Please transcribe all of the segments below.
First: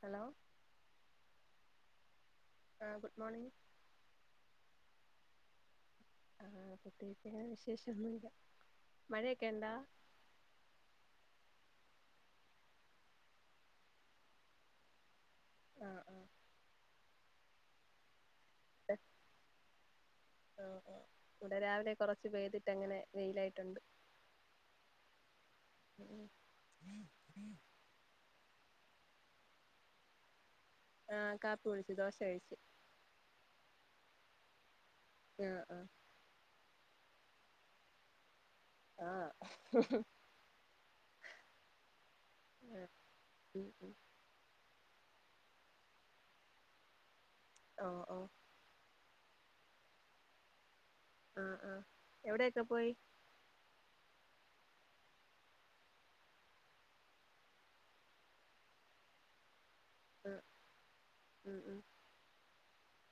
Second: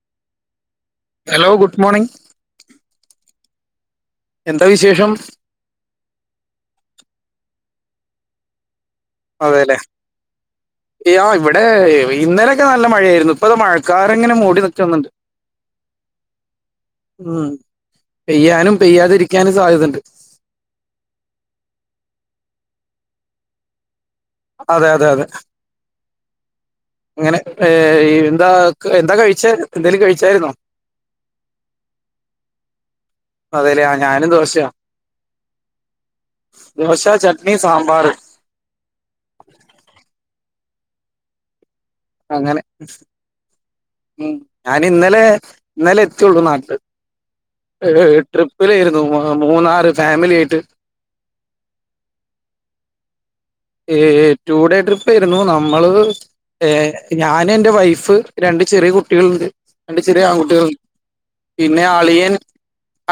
Hello hello good morning ആഹ് good morning എന്താ വിശേഷം ആഹ് [unintelligible] വിശേഷൊന്നുമല്ല അതെല്ലേ ഇയ ഇവടി ഇടെ ഇന്നലെയൊക്കെ നല്ല മഴയായിരുന്നു ഇപ്പ അത് മഴക്കാരങ്ങനെ മൂടി നിക്ക വന്നിണ്ട് ആഹ് ഉം ഉം പെയ്യാനും പെയ്യാതിരിക്കാനും സാധ്യതണ്ട് ആ ആ ഇവിടെ രാവിലെ കൊറച്ച് പെയ്തിട്ടങ്ങനെ വെയിലായിട്ടുണ്ട് അതെ അതെ അതെ ഉം. അങ്ങനെ എന്താ എന്താ കഴിച്ചെ എന്തേലും കഴിച്ചായിരുന്നോ ആ കാപ്പി കുടിച്ചു ദോശ കഴിച്ചു അതെല്ലേ ഞാനും ദോശയാ ആഹ് ആഹ് ദോശ, ചട്നി, സാമ്പാർ ആഹ് [unintelligible] അങ്ങനെ ആഹ് ഉം ഞാൻ ഇന്നലെ ഇന്നലെ എത്തിയുള്ളു നാട്ടില് ഓ ഏഹ് ഓ ട്രിപ്പിലായിരുന്നു മൂന്നാറ് ഫാമിലി ആയിട്ട് ആഹ് ആഹ് എവിടെക്കെ പോയി ഏ ടു ഡേ ട്രിപ്പ്ആയിരുന്നു നമ്മള് ഏഹ് ഞാന് എന്റെ വൈഫ് രണ്ട് ചെറിയ കുട്ടികളുണ്ട് രണ്ട് ചെറിയ ആഹ് ആൺകുട്ടികൾ. ഉം ഉം പിന്നെ ആളിയൻ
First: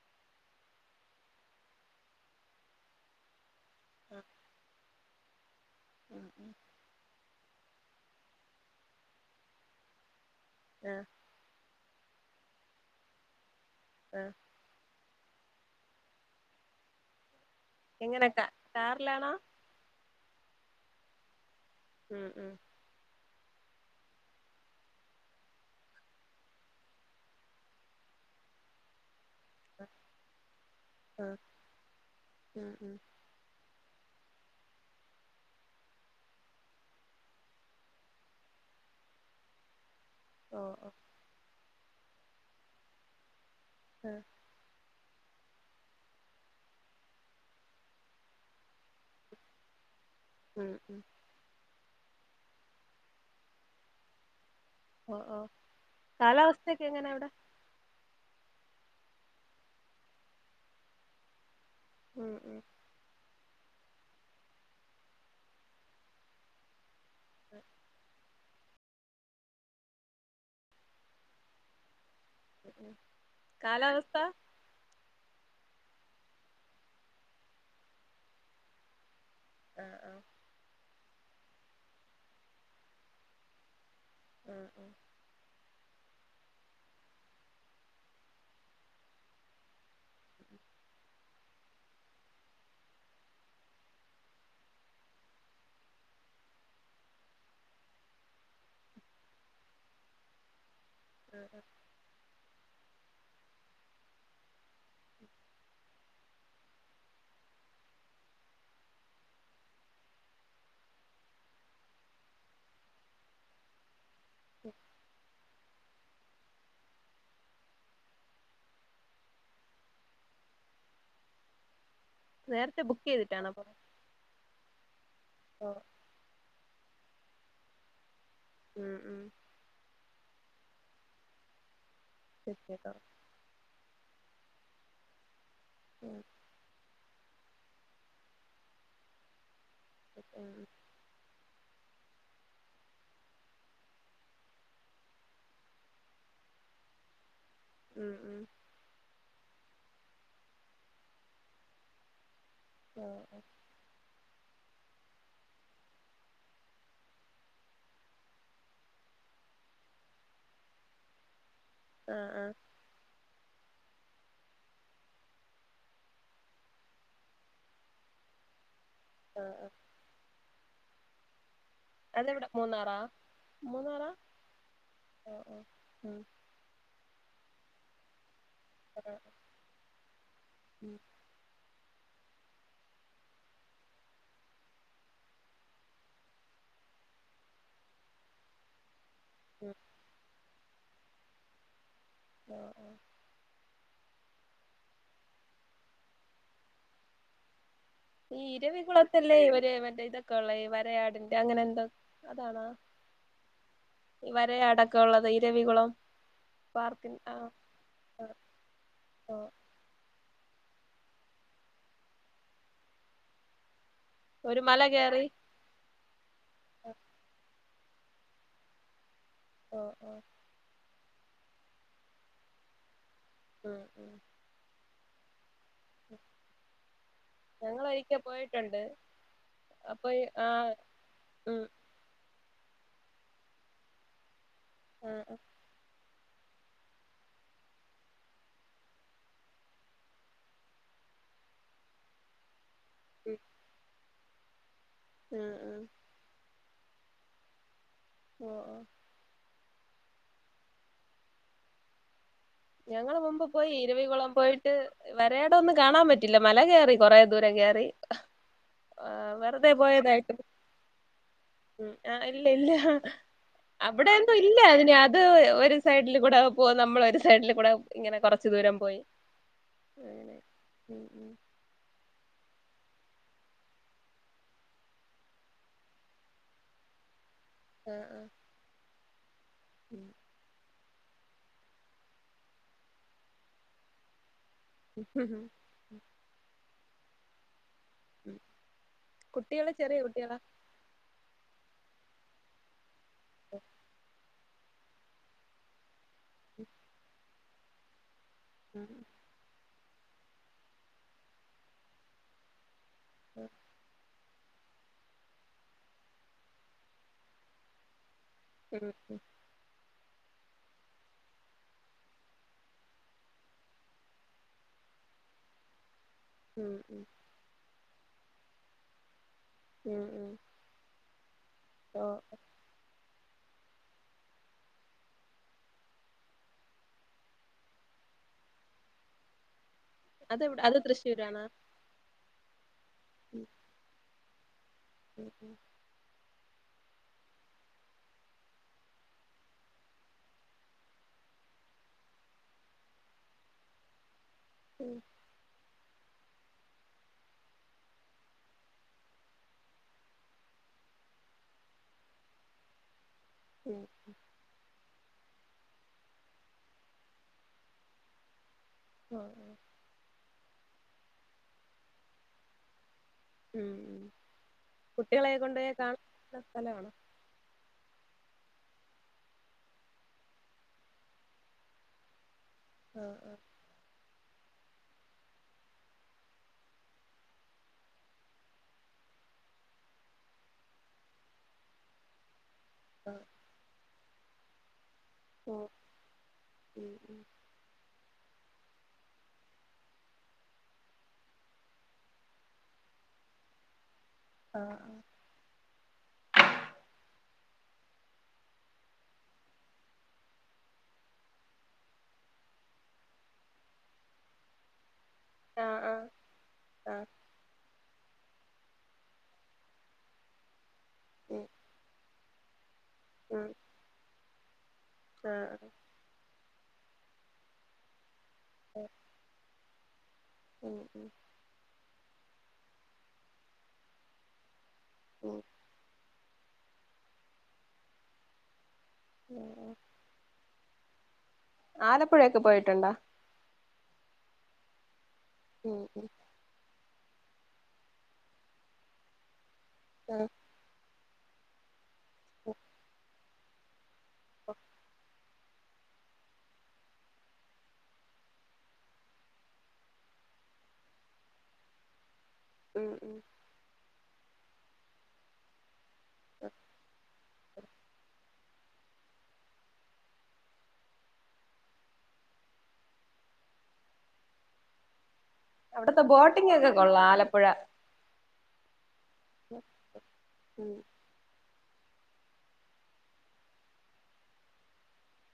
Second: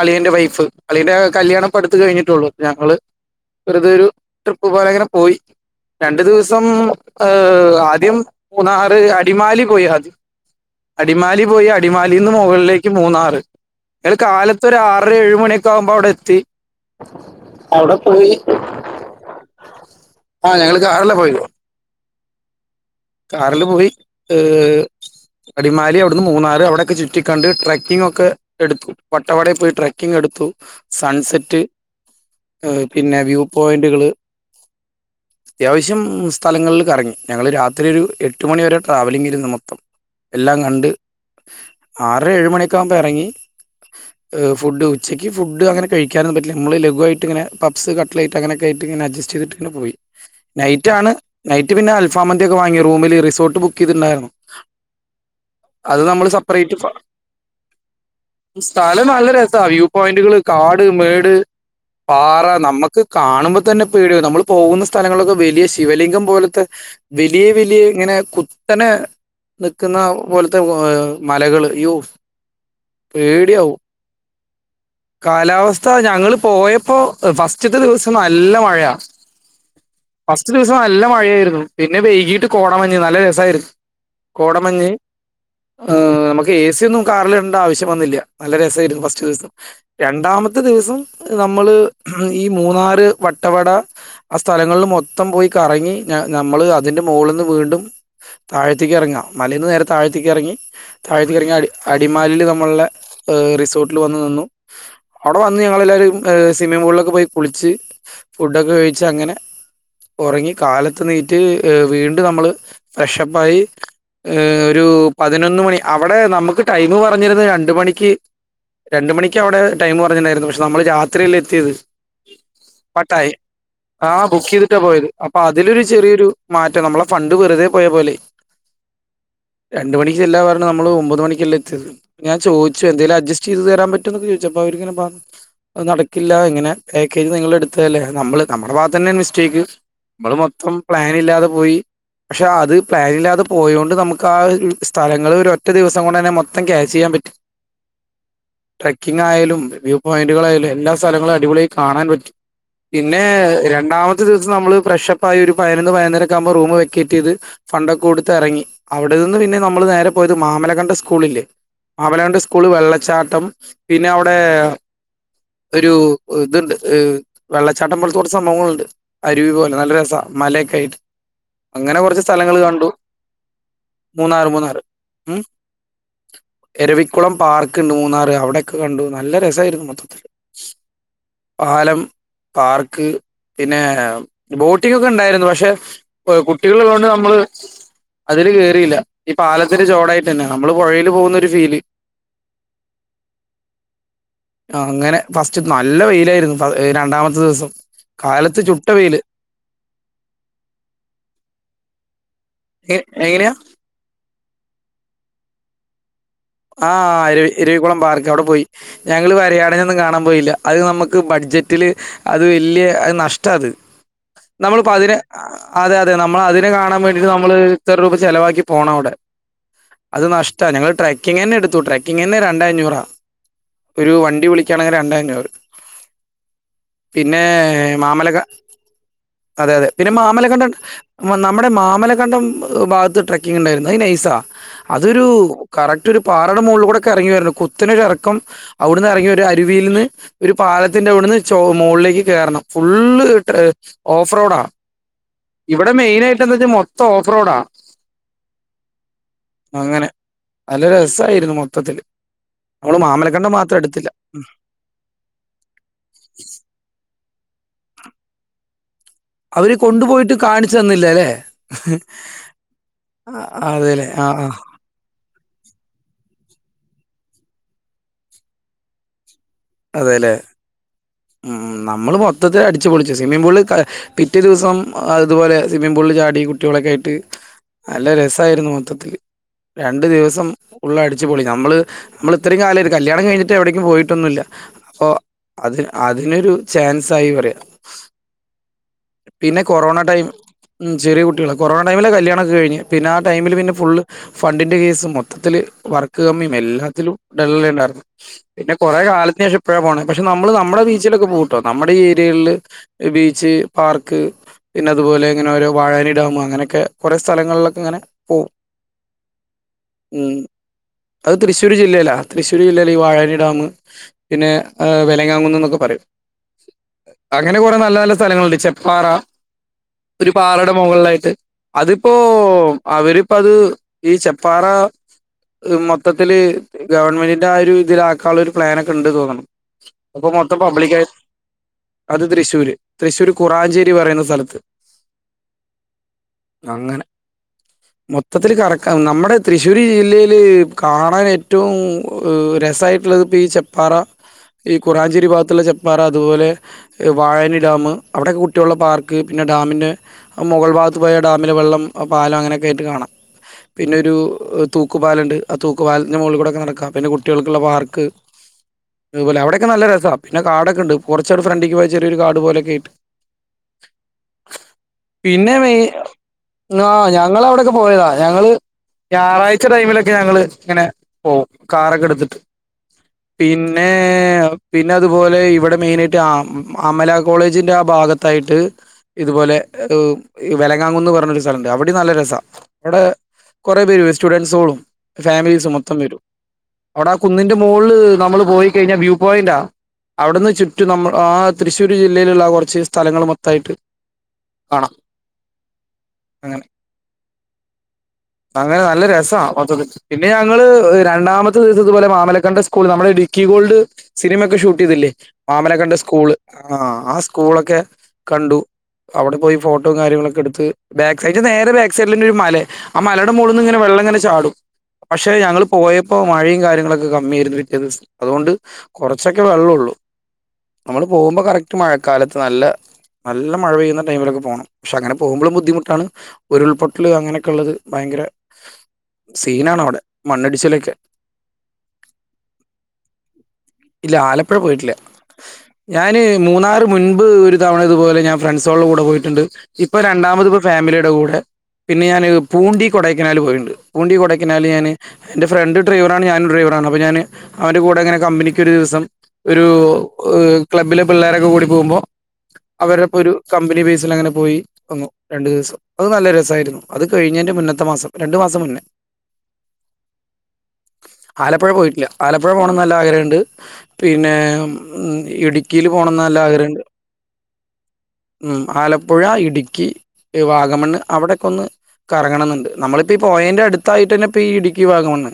അളിയന്റെ വൈഫ് അളിയന്റെ കല്യാണം പ്പ് അടുത്ത കഴിഞ്ഞിട്ടുള്ളൂ ഞങ്ങള് വെറുതരു ആഹ് ട്രിപ്പ് പോലെ ഇങ്ങനെ പോയി രണ്ടു ഉം ഉം ദിവസം ഹ് ആദ്യം മൂന്നാറ് അടിമാലി പോയി ആദ്യം ആഹ് അടിമാലി പോയി അടിമാലിന്ന് മുകളിലേക്ക് മൂന്നാറ് ആഹ് കാലത്ത് ഒരാറ് ഏഴുമണിക്ക ആകുമ്പോ അവിടെ എത്തി അവിടെ എങ്ങനെ പോയി കാ കാറിലാണോ ആഹ് ഞങ്ങള് കാറില പോയത് ഉം ഉം കാറില് പോയി ഏ അടിമാലി അവിടുന്ന് മൂന്നാറ് അവിടെക്കെ ചുറ്റിക്കണ്ട് ട്രക്കിങ് ഒക്കെ എടുത്തു വട്ടവടയിൽ പോയി ട്രക്കിംഗ് എടുത്തു ആഹ് സൺസെറ്റ് ഉം ഉം പിന്നെ വ്യൂ പോയിൻ ക്ള് അത്യാവശ്യം സ്ഥലങ്ങളിൽ കറങ്ങി ഞങ്ങള് രാത്രി ത്രി ഒരു എട്ട് മണി വരെ ട്രാവലിംഗിരുന്നു മൊത്തം എല്ലാം ഓ കണ്ട് ഓ ആറ് ഏഴുമ മണിക്ക ആകുമ്പോൾ ഇറങ്ങി ആഹ് ഫുഡ് ഉച്ചക്ക് ഫുഡ് അങ്ങനെ കഴിക്കാനും പറ്റില്ലമ്മൾ ലഘുവായിട്ട് ഇങ്ങന പപ്സ് കട്ലയിട്ട അങ്ങനൊക്ക ആയി് ഇങ്ങനെ അഡ്ജസ്റ്റ് ചെയ്തിട്ട്ങ്ങനെ പോയി ഉം നൈറ്റ് ഉം ആണ് നൈറ്റ് പിന്നെ അൽഫാമന്തിയ ഒക്കെ വാങ്ങിയ റൂമിൽ റിസോർട്ട് ബുക്ക് ചെയ്തിട്ടുണ്ടായിരുന്നു ഓ ഓ അത് നമ്മള് സെപ്പറേറ്റ് കാലാവസ്ഥയക്കെ എങ്ങനാ അവിടെ? സ്ഥലം നല്ല രസാ വ്യൂ പോയിന്റുകള് കാട് മേട് ഉം പാറ ഉം നമ്മുക്ക് കാണുമ്പം തന്നെ പേടിയാവും നമ്മൾ പോകുന്ന സ്ഥലങ്ങളിലൊക്കെ വലിയ ശിവലിംഗം പോലത്തെ വലിയ വലിയ ഇങ്ങനെ കു തന്നെ നിക്ക്ന്ന പോലത്തെ വ് മലകള് യ്യോ കാലാവസ്ഥ? കാലാവസ്ഥ ഞങ്ങള്ൾ പോയപ്പോ ഫസ്റ്റത്തെ ദിവസം നല്ല മഴയാ ആഹ് ഫസ്റ്റ് ദിവസം നല്ല മഴയായിരുന്നു പിന്നെ വൈകിട്ട് കോടമഞ്ഞു നല്ല രസിയിരുന്നു ആഹ് ആഹ് കോടമഞ്ഞി ഏ നമുക്ക് എ സിയൊന്നും കാറിൽ ഇടേണ്ട ആവശ്യം വന്നില്ല നല്ല രസമായിരുന്നു ഫസ്റ്റ് ദിവസം രണ്ടാമത്തെ ദിവസം നമ്മള് ഈ മൂന്നാറ് വട്ടവട ആ സ്ഥലങ്ങളിൽ മൊത്തം പോയി കറങ്ങി ഞാ ഞാ നമ്മള് അതിന്റെ മോള്ന്ന് വീണ്ടും താഴത്തേക്ക് എറങ്ങാ മലയിൽന്ന് നേരെ താഴത്തേക്കെറങ്ങി താഴത്തേക്കെറങ്ങി അടി അടിമാലിൽ നമ്മളുള്ള റിസോട്ടിൽ വന്നു നിന്നു അവിടെ വന്ന് ഞങ്ങളെല്ലാരും സിമ്മിം പൂളിലൊക്കെ പോയി കുളിച്ച് ഫുഡൊക്കെ കഴിച്ച് അങ്ങനെ ഒറങ്ങി കാലത്ത് നീ റ്റ് വീണ്ടും നമ്മള് ഫ്രഷപ്പായി ഒരു പതിനൊന്ന് മണി അവടെ നമ്മക്ക് ടൈമ് പറഞ്ഞിരുന്നത് രണ്ട് മണിക്ക് രണ്ട് മണിക്ക് അവടെ ടൈമ് പറഞ്ണ്ടായിരുന്നു പക്ഷെ നമ്മൾ രാത്രിയല്ലേ എത്തിയത് നേരത്തെ ബുക്ക് പട്ടായി ചെയ്തിട്ടാണോ പോണെ ആ ബുക്ക് ചെയ്തിട്ടാ പോയത് അപ്പൊ ആഹ് അതിലൊര് മാറ്റം നമ്മളെ ഫണ്ട് വെറുതെ പോയ പോലെ ഉം ഉം എല്ലാവര്ണ് നമ്മള് ഒമ്പത് മണിക്കെല്ലേ എത്തിയത് ഞാൻ ചോയ്ച്ചു ടിക്കറ്റോ എന്തേലും അഡ്ജസ്റ്റ് ചെയ്ത് തരാൻ പറ്റ് ട്ടൊന്ന് ചോയ്ച്ചപ്പം അവര്ങ്ങനെ പർ ഉം നടക്കില്ല ഇങ്ങനെ [unintelligible] ക്ക് ങ്ങനെ നിങ്ങള് എട്ത്തല്ലേ നമ്മള് നമ്മടെ ഭാഗത്ത് തന്നെയാ മിസ്റ്റേക്ക് നമ്മള് ഉം മൊത്തം ഇല്ലാതെ പോയി ക്ഷെ അത് പ്ലാനില്ലാതെ പോയോണ്ട് നമുക്ക് ആ സ്ഥലങ്ങള് ഒരോറ്റ ദിവസം കൊണ്ട് തന്നെ മൊത്തം ക്യാച്ച് ചെയ്യാൻ പ ഉം ഉം ങ്ങനെ ആയാലും വ്യൂ പോയിന്റുകളായാലും എല്ലാ സ്ഥലങ്ങളും അടിപൊളി ആഴി കാണാൻ പറ്റും ആഹ് പിന്നെ രണ്ടാമത്തെ ദിവസം നമ്മള് ഫ്രഷപ്പായിട്ടും പതിനൊന്ന് പയ്നോന്നരൊക്ക ആകുമ്പോ റൂമ് വെക്കേറ്റ്യ്ത് ഫണ്ടൊക്കെ കൊടുത്ത് എറങ്ങി അവിടെ നിന്ന് പിന്നെ നമ്മള് നേരെ പോയത് മാ ആമലകണ്ട് സ്കൂള്ല്ലേ ആഹ് ആമലകണ്ട് ആഹ് സ്കൂള് വെള്ളച്ചാട്ടം പിന്നെ അവിടെ ഒരു ഇത്ണ്ട് വെള്ളച്ചാട്ടം പോലെത്തെ സംഭവങ്ങള്ണ്ട് അരുവി ആഹ് പോലെ നല്ല രസാ മലയൊക്കെ ആയിട്ട് അങ്ങനെ കോർച്ച് അതെവിടെ സ്ഥലങ്ങള് കണ്ടു. മൂന്നാറാ മൂന്നാറാ മൂന്നാറ് മൂന്നാറ് ആ ഉം ആ ഉം എരവി ക്കുളം പാർക്ക്ണ്ട് മൂന്നാറ് അവിടെക്കെ കണ്ടു ആ നല്ല രസായിരുന്നു മൊത്തത്തില് ഉം പാലം പാർക്ക് പിന്നെ ബോ ട്ടി ഒക്കെ ഉണ്ടായിരുന്നു പക്ഷെ കുട്ടികൾ ഉള്ളത് കൊണ്ട് നമ്മള് അതില് കേറിയില്ല ഈ പാലത്തിന്റെ ചോടായിട്ട് തന്നെ നമ്മള് പോഴില് പോകുന്നൊരു ഫീല് ആഹ് ആഹ് അങ്ങനെ ഫസ്റ്റ് നല്ല വെയിലായിരുന്നു രണ്ടാമത്തെ ദിവസം ഈ കാലത്ത് ചുട്ട വെയില്. ഇരവികുളത്തല്ലേ ഇവര് മറ്റേ ഇതൊക്കെ ഉള്ളെ ഈ വരയാടിന്റെ അങ്ങനെ എന്തോ എ എങ്ങനെയാ വരയാട് ഒക്കെ ഉള്ളത് ഇരവികുളം ആഹ് ഇരവി ഇരവികുളം പാർക്ക് അവിടെ പോയി ഞങ്ങള് വരിയാടിനൊന്നും കാണാൻ പോയില്ല അത് നമക്ക് ബഡ്ജറ്റില് അത് വല്ല്യ നഷ്ടാ അത് ഒരു മല നമ്മളിപ്പോ അതിരെ കേറി അതെ അതെ നമ്മള് അതിനെ ആ കാണാൻ വേണ്ടിട്ട് നമ്മള് എത്ര രൂപ ചെലവാക്കി പോണം അവിടെ ആ ആ അത് നഷ്ടമാണ് ഞങ്ങൾ ട്ര ക്കിങ്ങ് തന്നെ എടുത്തോ ട്ട്രക്കിങ് തന്നെ രണ്ടെ അഞ്ഞൂറാ ഉം ഒരു ഉം വണ്ടി വിളിക്കയാണെങ്കിൽ രണ്ടേ അഞ്ഞൂറ് പിന്നെ ഞങ്ങളൊരിക്കെ മാമലക പോയിട്ടുണ്ട് അതെ അതെ അപ്പൊ പിന്നെ ഈ മാമലകണ്ണ്ടം ആഹ് ഉം നമ്മുടെ മാമലകണ്ണ്ടം ഭാഗത്ത് ട്രക്കിങ് ഉണ്ടായിരുന്നു അ നൈസ അതൊരു ആഹ് ആഹ് കറക്ട് റ്റൊ പാറയുടെ മുകളില കൂടെ ഒക്കെ ഇറങ്ങി വരുന്നു കുത്തന്നെ ഇറക്കം അവിടുന്ന് ഇറങ്ങി ഒരു അരുവിയിൽ നിന്ന് ഒരു പാലത്തി പിന്നെ അവിടുന്ന് ചെ മുകളിലേക്ക് കയറണം ഫുള് ഓഫ്റോഡാ ഉം ഉം ഇവിടെ മെയിന ആയിട്ട് എന്താ വച്ചാ മൊ മൊത്തം ഓഫ് റോഡാ ഓഹ് ഓഹ് അങ്ങനെ നല്ല രസായിരുന്നു മൊത്തത്തില് നമ്മള് ഞങ്ങള് മുമ്പ് മാമലക്കണ്ടം പോയി മാത്രം എടുത്തില്ല ഇരവികുളം പോയിട്ട് വരയാട് ഒന്നും കാണാൻ പറ്റില്ല മല കയറി കുറേ ദൂരം കയറി വെറുതെ അവര് പോയതായിട്ട് കൊണ്ടുപോയിട്ട് കാണിച്ചു തന്നില്ലല്ലേ ഉം ആ ഇല്ല ഇല്ല അവിടെയൊന്നും ഇല്ല. അതിന് അത് ഒരു സൈഡിൽ കൂടെ പോ നമ്മൾ ഒരു സൈഡില് കൂടെ ഇങ്ങനെ കൊറച്ച് ദൂരം പോയി അതെല്ലേ അങ്ങനെ ഉം നമ്മള് മൊത്തത്തി അടിച്ച് പൊളിച്ചു. സ്വിമ്മിംഗ് പൂളിൽ ക പിറ്റേ ദിവസം അതുപോലെ സ്വിമ്മിംഗ് പൂളിൽ ചാടി കുട്ടിയോളൊക്കെ ആയിട്ട് ആ നല്ല ആ രസമായിരുന്നു മൊത്തത്തില്. രണ്ടു ഉം ദിവസം ഉള്ള അടിച്ചുപൊളി നമ്മള് നമ്മള് ഇത്രയും കാലം ആയി ഒരു കല്യാണം കഴിഞ്ഞിട്ട് എവിടേയ്ക്കും പോയിട്ടൊന്നുമില്ല. അപ്പൊ ഉം അത് അതിനൊരു ചാൻസ് ആയി പറിയ ഉം പിന്നെ കുട്ടികള് ചെറിയ കൊറോണ ടൈം കുട്ടികളാ ഉം ചെറിയ കുട്ടികള്, കൊറോണ ടൈമില് കല്യാണം ഒക്കെ കഴിഞ്ഞു. പിന്നെ ആ ടൈമില് പിന്നെ ഫുള്ള് ഫണ്ടിൻ്റെ കേസും. മൊത്തത്തിൽ വർക്ക് കമ്മിയും എല്ലാത്തിലും [unintelligible] ഉണ്ടായിരുന്നു. പിന്നെ ഉം കൊറെ കാലത്തിന് ശേഷം ഇപ്പഴാ പോണേ പക്ഷെ നമ്മള് നമ്മുടെ ബീച്ചിലൊക്കെ പോവൂട്ടോ നമ്മുടെ ഏരിയകളില് ഉം ബീച്ച് പാർക്ക് പിന്നെ അതുപോലെ ഇങ്ങനെ ഒരു വാഴാനി ഡാം അങ്ങനെയൊക്കെ കൊറേ സ്ഥലങ്ങളിലൊക്കെ അങ്ങനെ പോകും [unintelligible] ഉം അത് തൃശൂര് ജില്ലയിലാ തൃശൂര് ജില്ലയിലാ ഈ വാഴാനി ഡാം പിന്നെ വെലങ്ങാൻ കുന്ന് എന്നൊക്കെ പറയും. ഉം ഉം അങ്ങനെ കൊറെ നല്ല നല്ല സ്ഥലങ്ങളുണ്ട് ചെപ്പാറ ഉം ഒരു ഉം പാറയുടെ മുകളിലായിട്ട്, ഓ അതിപ്പോ അവര് ഇപ്പ അത് ഈ ചെപ്പാറ ഇത് മൊത്തത്തില് ഗവണ്മെന്റിന്റെ ആ ഒരു ഇതില് ആക്കാനുള്ള ഒരു പ്ലാനൊക്കെ ഇണ്ട് എന്ന് തോന്ന്ണ് അപ്പൊ മൊത്തം അതെവിടെ അത് പബ്ലിക്കായി തൃശ്ശൂരാണോ അത് തൃശൂര് തൃശൂര് ഉം കുറാഞ്ചേരി പറയുന്ന സ്ഥലത്ത് ഉം ഉം അങ്ങനെ മൊത്തത്തില് കറക്കന്ന് നമ്മുടെ തൃശ്ശൂർ ജില്ലയില് കാണാൻ ഏറ്റവും രസായിട്ടുള്ളത് ഇപ്പ ഈ ചെപ്പാറ ഈ ഉം കുറാഞ്ചേരി ഭാഗത്തുള്ള ചെപ്പാറ അതുപോലെ വാഴാനി ഡാംമ് അവിടെക്കെ കുട്ടികളെ പാർക്ക് പിന്നെ ഡാമിൻ്റെ മുകൾ ഭാഗത്ത് പോയാൽ ഡാമില് വെള്ളം, പാലം അങ്ങനെയൊക്കെ ആയിട്ട് കാണാം. ഉം പിന്നൊരു തു തൂക്കുപാലൊണ്ട് ആ തൂക്കുപാലത്തിന്റെ മോളിൽ കൂടൊക്കെ നടക്കാം പിന്നെ കുട്ടികൾക്കുള്ള പാർക്ക് ഓ അതുപോലെ ഓ അവിടൊക്കെ നല്ല രസവാ പിന്നെ കാടൊക്കെ ഉണ്ട് കൊറച്ചൂടെ ഫ്രണ്ടിക്ക് പോയാ ചെറിയൊരു കാട് പോലൊക്കെ ആയിട്ട് ഉം കുട്ടികളെക്കേ പിന്നെ കൊണ്ട് പോയാ മെയ് കാണാൻ പറ്റിയ സ്ഥലാണോ ആ ഞങ്ങൾ അവിടെയൊക്കെ പോയതാ ഞങ്ങള് ഞായറാഴ്ച ടൈമിലൊക്കെ ഞങ്ങള് ഇങ്ങനെ പോകും കാറൊക്കെ എടുത്തിട്ട് ആ ആ പിന്നേ പിന്നെ അതുപോലെ ഇവിടെ മെയിൻ ആയിട്ട് അമ് അമല കോളേജിന്റെ ഭാഗത്തായിട്ട് ഇതുപോലെ വെലങ്ങാംകുന്ന് പറഞ്ഞൊരു സ്ഥലോണ്ട് അവിടെ നല്ല രസാ ഇടെ കൊറെ ബി വി സ്റ്റുഡന്റ്സോളും ഓ ഫാമിലീസ് മൊത്തം വരും. ഉം അവടെ ആ ഉം കുന്നിന്റെ മോൾല് നമ്മള് പോയി കഴിഞ്ഞാ വ്യൂ പോയിന്റാ. അവിടുന്ന് ചുറ്റും നമ്മ ആ തൃശ്ശൂർ ജില്ലയില്ള്ള കൊറ ച്ച് സ്ഥലങ്ങള് മൊത്തായിട്ട് ആ കാണാം ആ അങ്ങനെ അങ്ങനെ നല്ല രസാ മൊത്തത്തിൽ. പിന്നെ ഞങ്ങള് രണ്ടാമത്തെ ദിവസം ഇതുപോലെ മാമലക്കണ്ടം സ്കൂൾ നമ്മളെ ഇടുക്കി ഗോൾഡ് സിനിമയൊക്കെ ഷൂ ട്ടീതില്ലേ ആഹ് മാമലക്കണ്ടം ആഹ് സ്കൂള് ആ ആഹ് ആ സ് രെ കണ്ടു. അവടെ പോയി ഫോട്ടോം കാര്യങ്ങളൊക്കെ ഇട്ത്ത് ബാക്ക് സൈറ്റ് ഉം നേരെ ബാക്ക് സെ ലെന്നെ ഒര് മലേ ആ മലടെ ഉം മോള്ന്ന് ങ്ങനെ വെള്ളങ്ങനെ ചാടും. പക്ഷെ ഞങ്ങള് ആഹ് പോയപ്പോ മഴിം കാര്യങ്ങളൊ ക്കെ കമ്മിയേര്ന്നു പിറ്റേ ദിവസം. അതുകൊണ്ട്, കൊറച്ചൊക്കെ വെള്ളൊള്ളൂ. ഉം നമ്മള് ഉം പോവുമ്പോ കറക്റ്റ് മഴക്കാലത്ത് നല്ല, നല്ല മഴ പെയ്യുന്ന ടൈമിലൊക്കെ പോണം. പക്ഷെ അങ്ങനെ ഉം പോവുമ്പളും ബുദ്ധിമുട്ടാണ്. ഉരുൾപൊട്ടൽ അങ്ങനെക്കെള്ളത് ഭയങ്കര സീനാണ് അവടെ. മണ്ണിടിച്ചിലൊക്കെ ആലപ്പുഴക്കെ പോയിട്ടുണ്ടാ? ഇല്ല, ആലപ്പുഴ പോയിട്ടില്ല. ഉം ഉം ഞാന് മൂന്നാറ് മുൻപ് ഒരു തവണ ഇതുപോലെ ഞാൻ ഫ്രണ്ട്സളുടെ കൂടെ പോയിട്ടുണ്ട്. ഇപ്പൊ ആഹ് രണ്ടാമത് ഇപ്പോ ഫാമിലിയുടെ കൂടെ പിന്നെ ഞാന് പൂണ്ടി കൊടയ്ക്കനാല് പോയിട്ടുണ്ട്. പൂണ്ടി കൊടയ്ക്കനാല് ഞാന് എൻ്റെ ഫ്രണ്ട് ഡ്രൈവറാണ് ഞാനും ഡ്രൈവറാണ്, അപ്പോ ഞാന് അവന്റെ കൂടെങ്ങനെ കമ്പനിക്ക് ഒരു ദിവസം ഒരു ഏഹ് ക്ലബ്ബിലെ പിള്ളേരൊക്കെ കൂടി പോകുമ്പോ ഉം ഉം അവരെപ്പൊരു കമ്പനി ബേസിലങ്ങനെ പോയി വന്നു രണ്ടു ദിവസം അത് നല്ല രസമായിരുന്നു, അത് കഴിഞ്ഞേന്റെ മുന്നത്തെ മാസം രണ്ടു മാസം മുന്നേ [inaudible] ആലപ്പുഴ പോയിട്ടില്ല, ആലപ്പുഴ പോകണം ന്ന് നല്ല ആഗ്രഹണ്ട് പിന്നെ ഹ്മ്മ് ഇടുക്കിയില് അവിടത്തെ പോണം ന്ന് നല്ല ബോട്ടിംഗ് ആഗ്ര ഒക്കെ കൊള്ളാം ആലപ്പുഴ ഹ്മ്മ്, ആലപ്പുഴ, ഇടുക്കി, ഉം വാഗമണ്ണ് അവിടെ ഒന്ന് കറങ്ങണംന്ന്ണ്ട്, നമ്മളിപ്പോ ഈ പോയേന്റെ അടുത്തായിട്ടന്നെ ഇപ്പേ ഈ ഇടുക്കി ഭാഗമാണെന്നെ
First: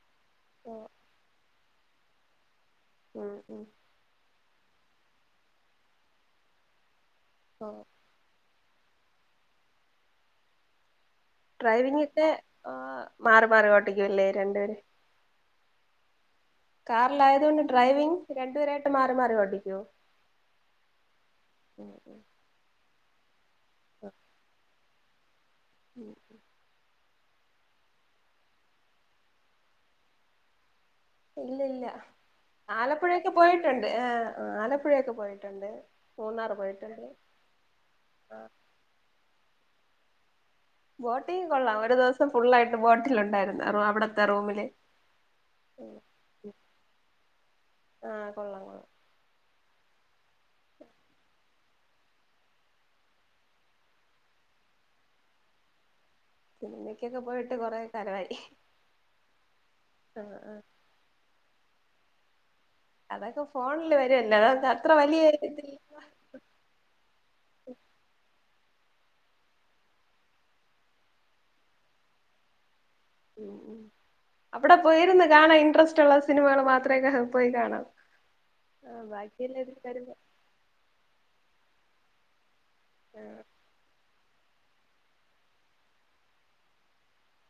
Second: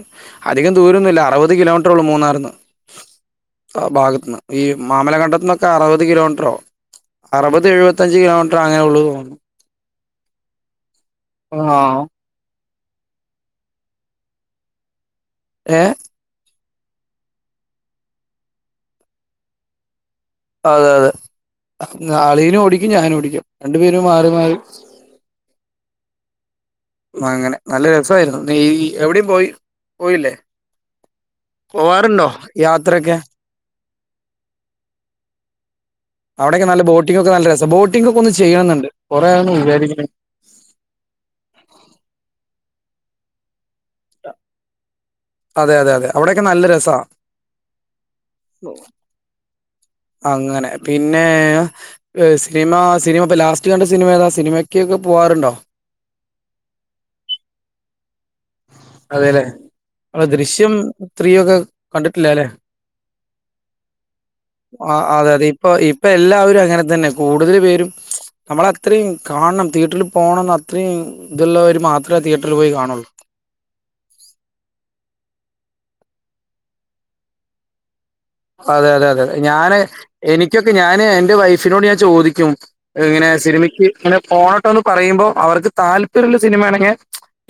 അധികം ദൂരൊന്നുല്ല, അറുപത് കിലോമീറ്ററൊള്ളൂ മൂന്നാറിന്ന് [inaudible] ഭാഗത്തുനിന്ന് ഈ മാമലകണ്ടതത്ത്ന്നൊക്കെ അറുപത് കിലോമീറ്ററോ, അറുപത് എഴുപത്തഞ്ച് കിലോമീ പ്പോ അങ്ങനെ ഒള്ളൂ തോന്നുന്നു. [inaudible] ഡ്രൈവിംഗ് ആഹ് ഒക്കെ ഏഹ് മാറി മാറി ഓട്ടിക്കുല്ലേ രണ്ടുപേര് ഏഹ് കാറിലായതുകൊണ്ട് ഡ്രൈവിങ് രണ്ടുപേരായിട്ട് മാറി മാറി ഓട്ടിക്കോ അതെ അതെ, ഉം അളിയനും ഓടിക്കും ഞാനും ഓടിക്കും രണ്ടു പേരും മാറി മാറി [inaudible] ഓ അങ്ങനെ, നല്ല രസമായിരുന്നു ഈ എവിടിം പോയി പോയില്ലേ ഇല്ല, ഇല്ല പോവാറുണ്ടോ യാത്രയൊക്കെ ആലപ്പുഴയൊക്കെ പോയിട്ടുണ്ട്, ഏഹ് ആലപ്പുഴയൊക്കെ പോയിട്ടുണ്ട്. മൂന്നാറ് അവിടെയൊക്കെ നല്ല പോയിട്ടുണ്ട് ബോട്ടിംഗ് ഒക്കെ നല്ല രസാ, ബോട്ടിംഗ് ഒക്കെ ഒന്ന് ആ ചെയ്യണന്നുണ്ട് കുറേ ആയത് വിചാരിക്ക്‌ണ് ബോട്ടിംഗ് കൊള്ളാം ഒരു ദിവസം ഫുള്ളായിട്ട് ബോട്ടിലുണ്ടായിരുന്നു അവിടത്തെ റൂമില് അതെ, അതെ, അതെ അവിടെയൊക്കെ നല്ല രസാ ആഹ് കൊള്ളാം കൊള്ളാം അങ്ങനെ, പിന്നെ ഏഹ് സിനിമ സിനിമ ഇപ്പം ലാസ്റ്റ് കണ്ട സിനിമ ഏതാ? സിനിമക്ക് പോവാറുണ്ടോ? സിനിമയ്ക്കൊക്കെ പോയിട്ട് കുറേ കാലമായിരിക്കും അതെ ല്ലെ, അപ്പോ ആഹ് ദൃശ്യം ത്രീ ഒക്കെ കണ്ടിട്ടില്ലല്ലെ അതൊക്കെ [inaudible] ഫോണില് വരുവല്ലോ അതൊക്കെ അത്ര ആഹ് വലിയ അതെ അതെ ഇപ്പൊ ഇതില്ല ഇപ്പൊ എല്ലാവരും അങ്ങനെ തന്നെ കൂടുതല് പേ [unintelligible] നമ്മളത്രിമ് കാണണം തീയേറ്ററിൽ പോകണംന്ന് അത്രിമ് ഇതുള്ളരു മാത്ര തീയേറ്ററിൽ പോയി കാണൊള്ളൂ അവിടെ പോയിരുന്ന് കാണാൻ ഇൻട്രസ്റ്റ്ള്ള സിനിമകൾ മാത്രേ പോയി കാണു അതെ അതെ അതെ ഞാന് എനിക്കൊക്കെ ഞാന് എന്റെ വൈഫിനോട് ഞാൻ ചോദിക്കും ഇങ്ങനെ സിനിമയ്ക്ക് ഇങ്ങനെ പോണട്ടോ എന്ന് പറയുമ്പോ അവർക്ക് താല്പര്യമുള്ള സിനിമയാണെങ്കിൽ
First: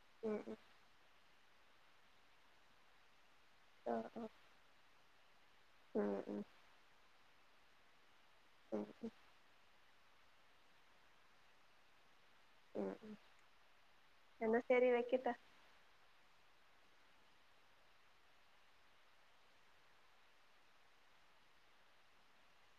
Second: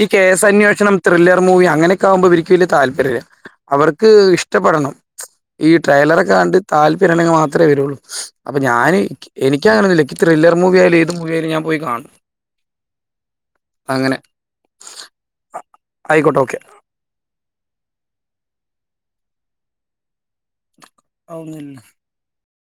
ഈ ഉം കേസ ഉം അന്വേഷണം ത്രില്ലർ മൂവി അങ്ങനെയൊക്കെ ആവുമ്പോ ഇവർക്ക് വല്യ താല്പര്യല്ല ആഹ് അവർക്ക് ഇഷ്ടപ്പെടണം ഈ ആഹ് ഉം ട്രെയിലറൊക്കെ ഉം കണ്ട് താല്പര്യണ്ടെങ്കിൽ മാത്രേ വരുള്ളൂ, അപ്പൊ ഉം ഞാന് എനിക്കങ്ങനൊന്നുല്ല ത്രില്ലർ മൂവിയായാലും ഏത് മൂവിയായാലും ഞാൻ പോയി കാണും. ഹ്മ്മ്, ഹ്മ്മ് അങ്ങനെ എന്നാ ശെരി വെക്കട്ടേ ആയിക്കോട്ടെ ഓക്കെ. അതൊന്നുല്ല